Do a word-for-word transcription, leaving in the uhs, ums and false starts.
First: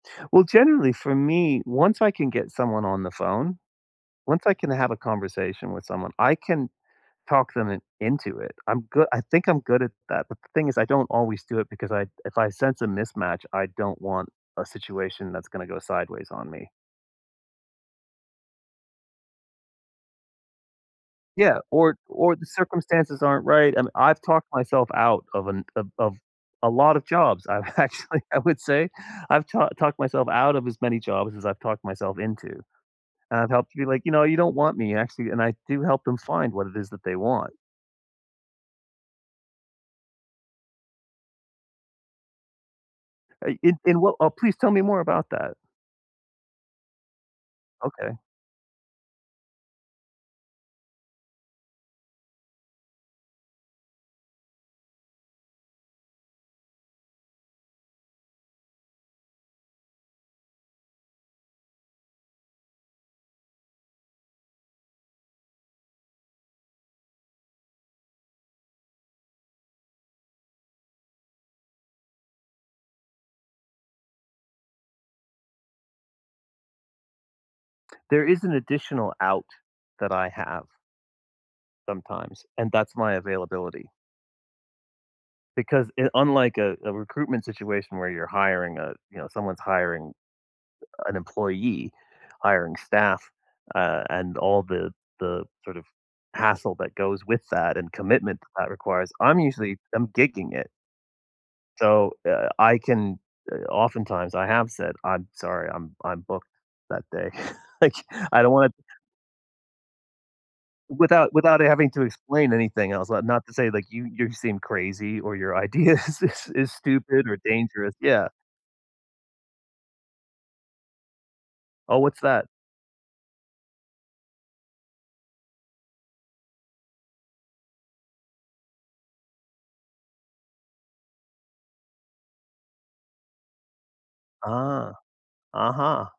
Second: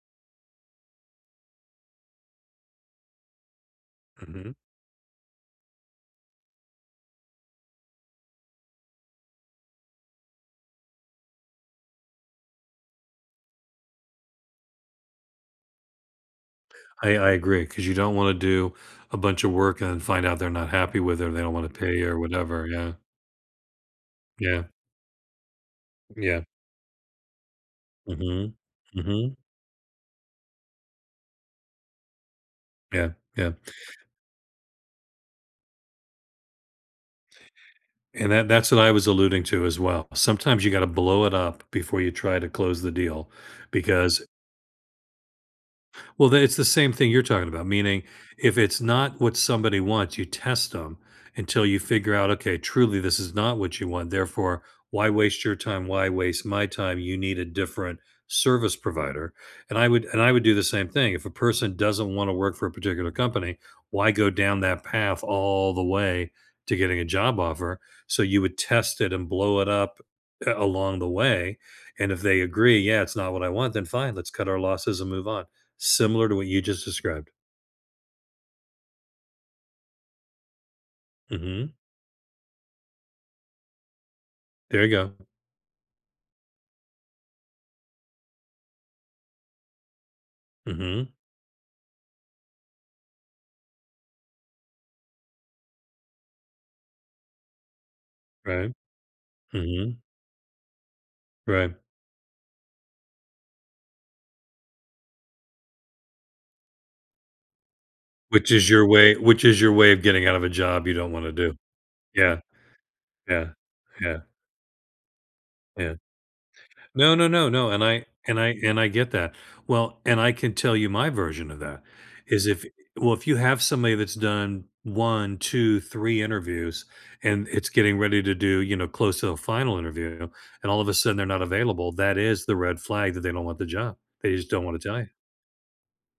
Well, generally, for me, once I can get someone on the phone, once Mhm. I can have a conversation with someone, I can talk them in into it. I'm goo I think I'm good at that, but the thing is I don't always do it because I if I sense a mismatch, I don't want a situation that's gonna go sideways on me. I I agree 'cause you don't wanna do a bunch of work and find out they're not happy with it or they don't Yeah, wanna or pay or or the whatever, yeah. circumstances aren't right, and I've talked Yeah. myself out of an o of Yeah. a lot of jobs, I've actually, I Mhm. would say Mhm. I've talk talked myself out of as many jobs as I've talked myself into. Yeah. And I've Yeah. helped you like, "You know, you don't want me actually," and I do help them find what it is that they want. And that that's what I was alluding to as well. Sometimes you gotta blow it up before you try to close the deal Uh, in in wha because uh, please tell me more about that. Well, then it's the same thing you're talking about, meaning Okay. if it's not what somebody wants, you test 'em until you figure out, "Okay, truly this is not what you want, therefore why waste your time, why waste my time? You need a different service provider," and I would and I would do the same thing. If a person doesn't wanna work for a particular company, why go down that path all the way to getting a job offer so you would test it and blow it up, uh, along the way and if they agree, "Yeah, it's not what I want," then, "Fine, let's cut our losses and move on," similar to what you just described. There is an additional out that I have Mhm. sometimes, and that's my availability. There you go. Because i unlike a a recruitment situation where you're hiring a you know, someone's hiring Mhm. an employee, hiring staff, uh, and all the the sort of hassle that goes with that and commitment that that Right. requires, I'm usually Mhm. I'm gigging it. Right. So, uh, I can uh, oftentimes, I have said, "I'm sorry. I'm I'm booked that day." Like, I Which don't is wanna your way which is your way of getting out of a job you don't Without wanna do. without having to Yeah. explain anything else. Li not Yeah. to say, like, you Yeah. you seem crazy, or your idea Yeah. is is is No, stupid no, or no, no, and dangerous. I Yeah. and I and I get that. Well, and I can tell you my version of that Oh, what's that? is if well, if you have somebody that's done one, two, three interviews and it's getting ready to do, you know, close to the final interview and all of a sudden they're not available, that is the red flag that they don't want the job. They just don't wanna Ah. tell you. Uh-huh.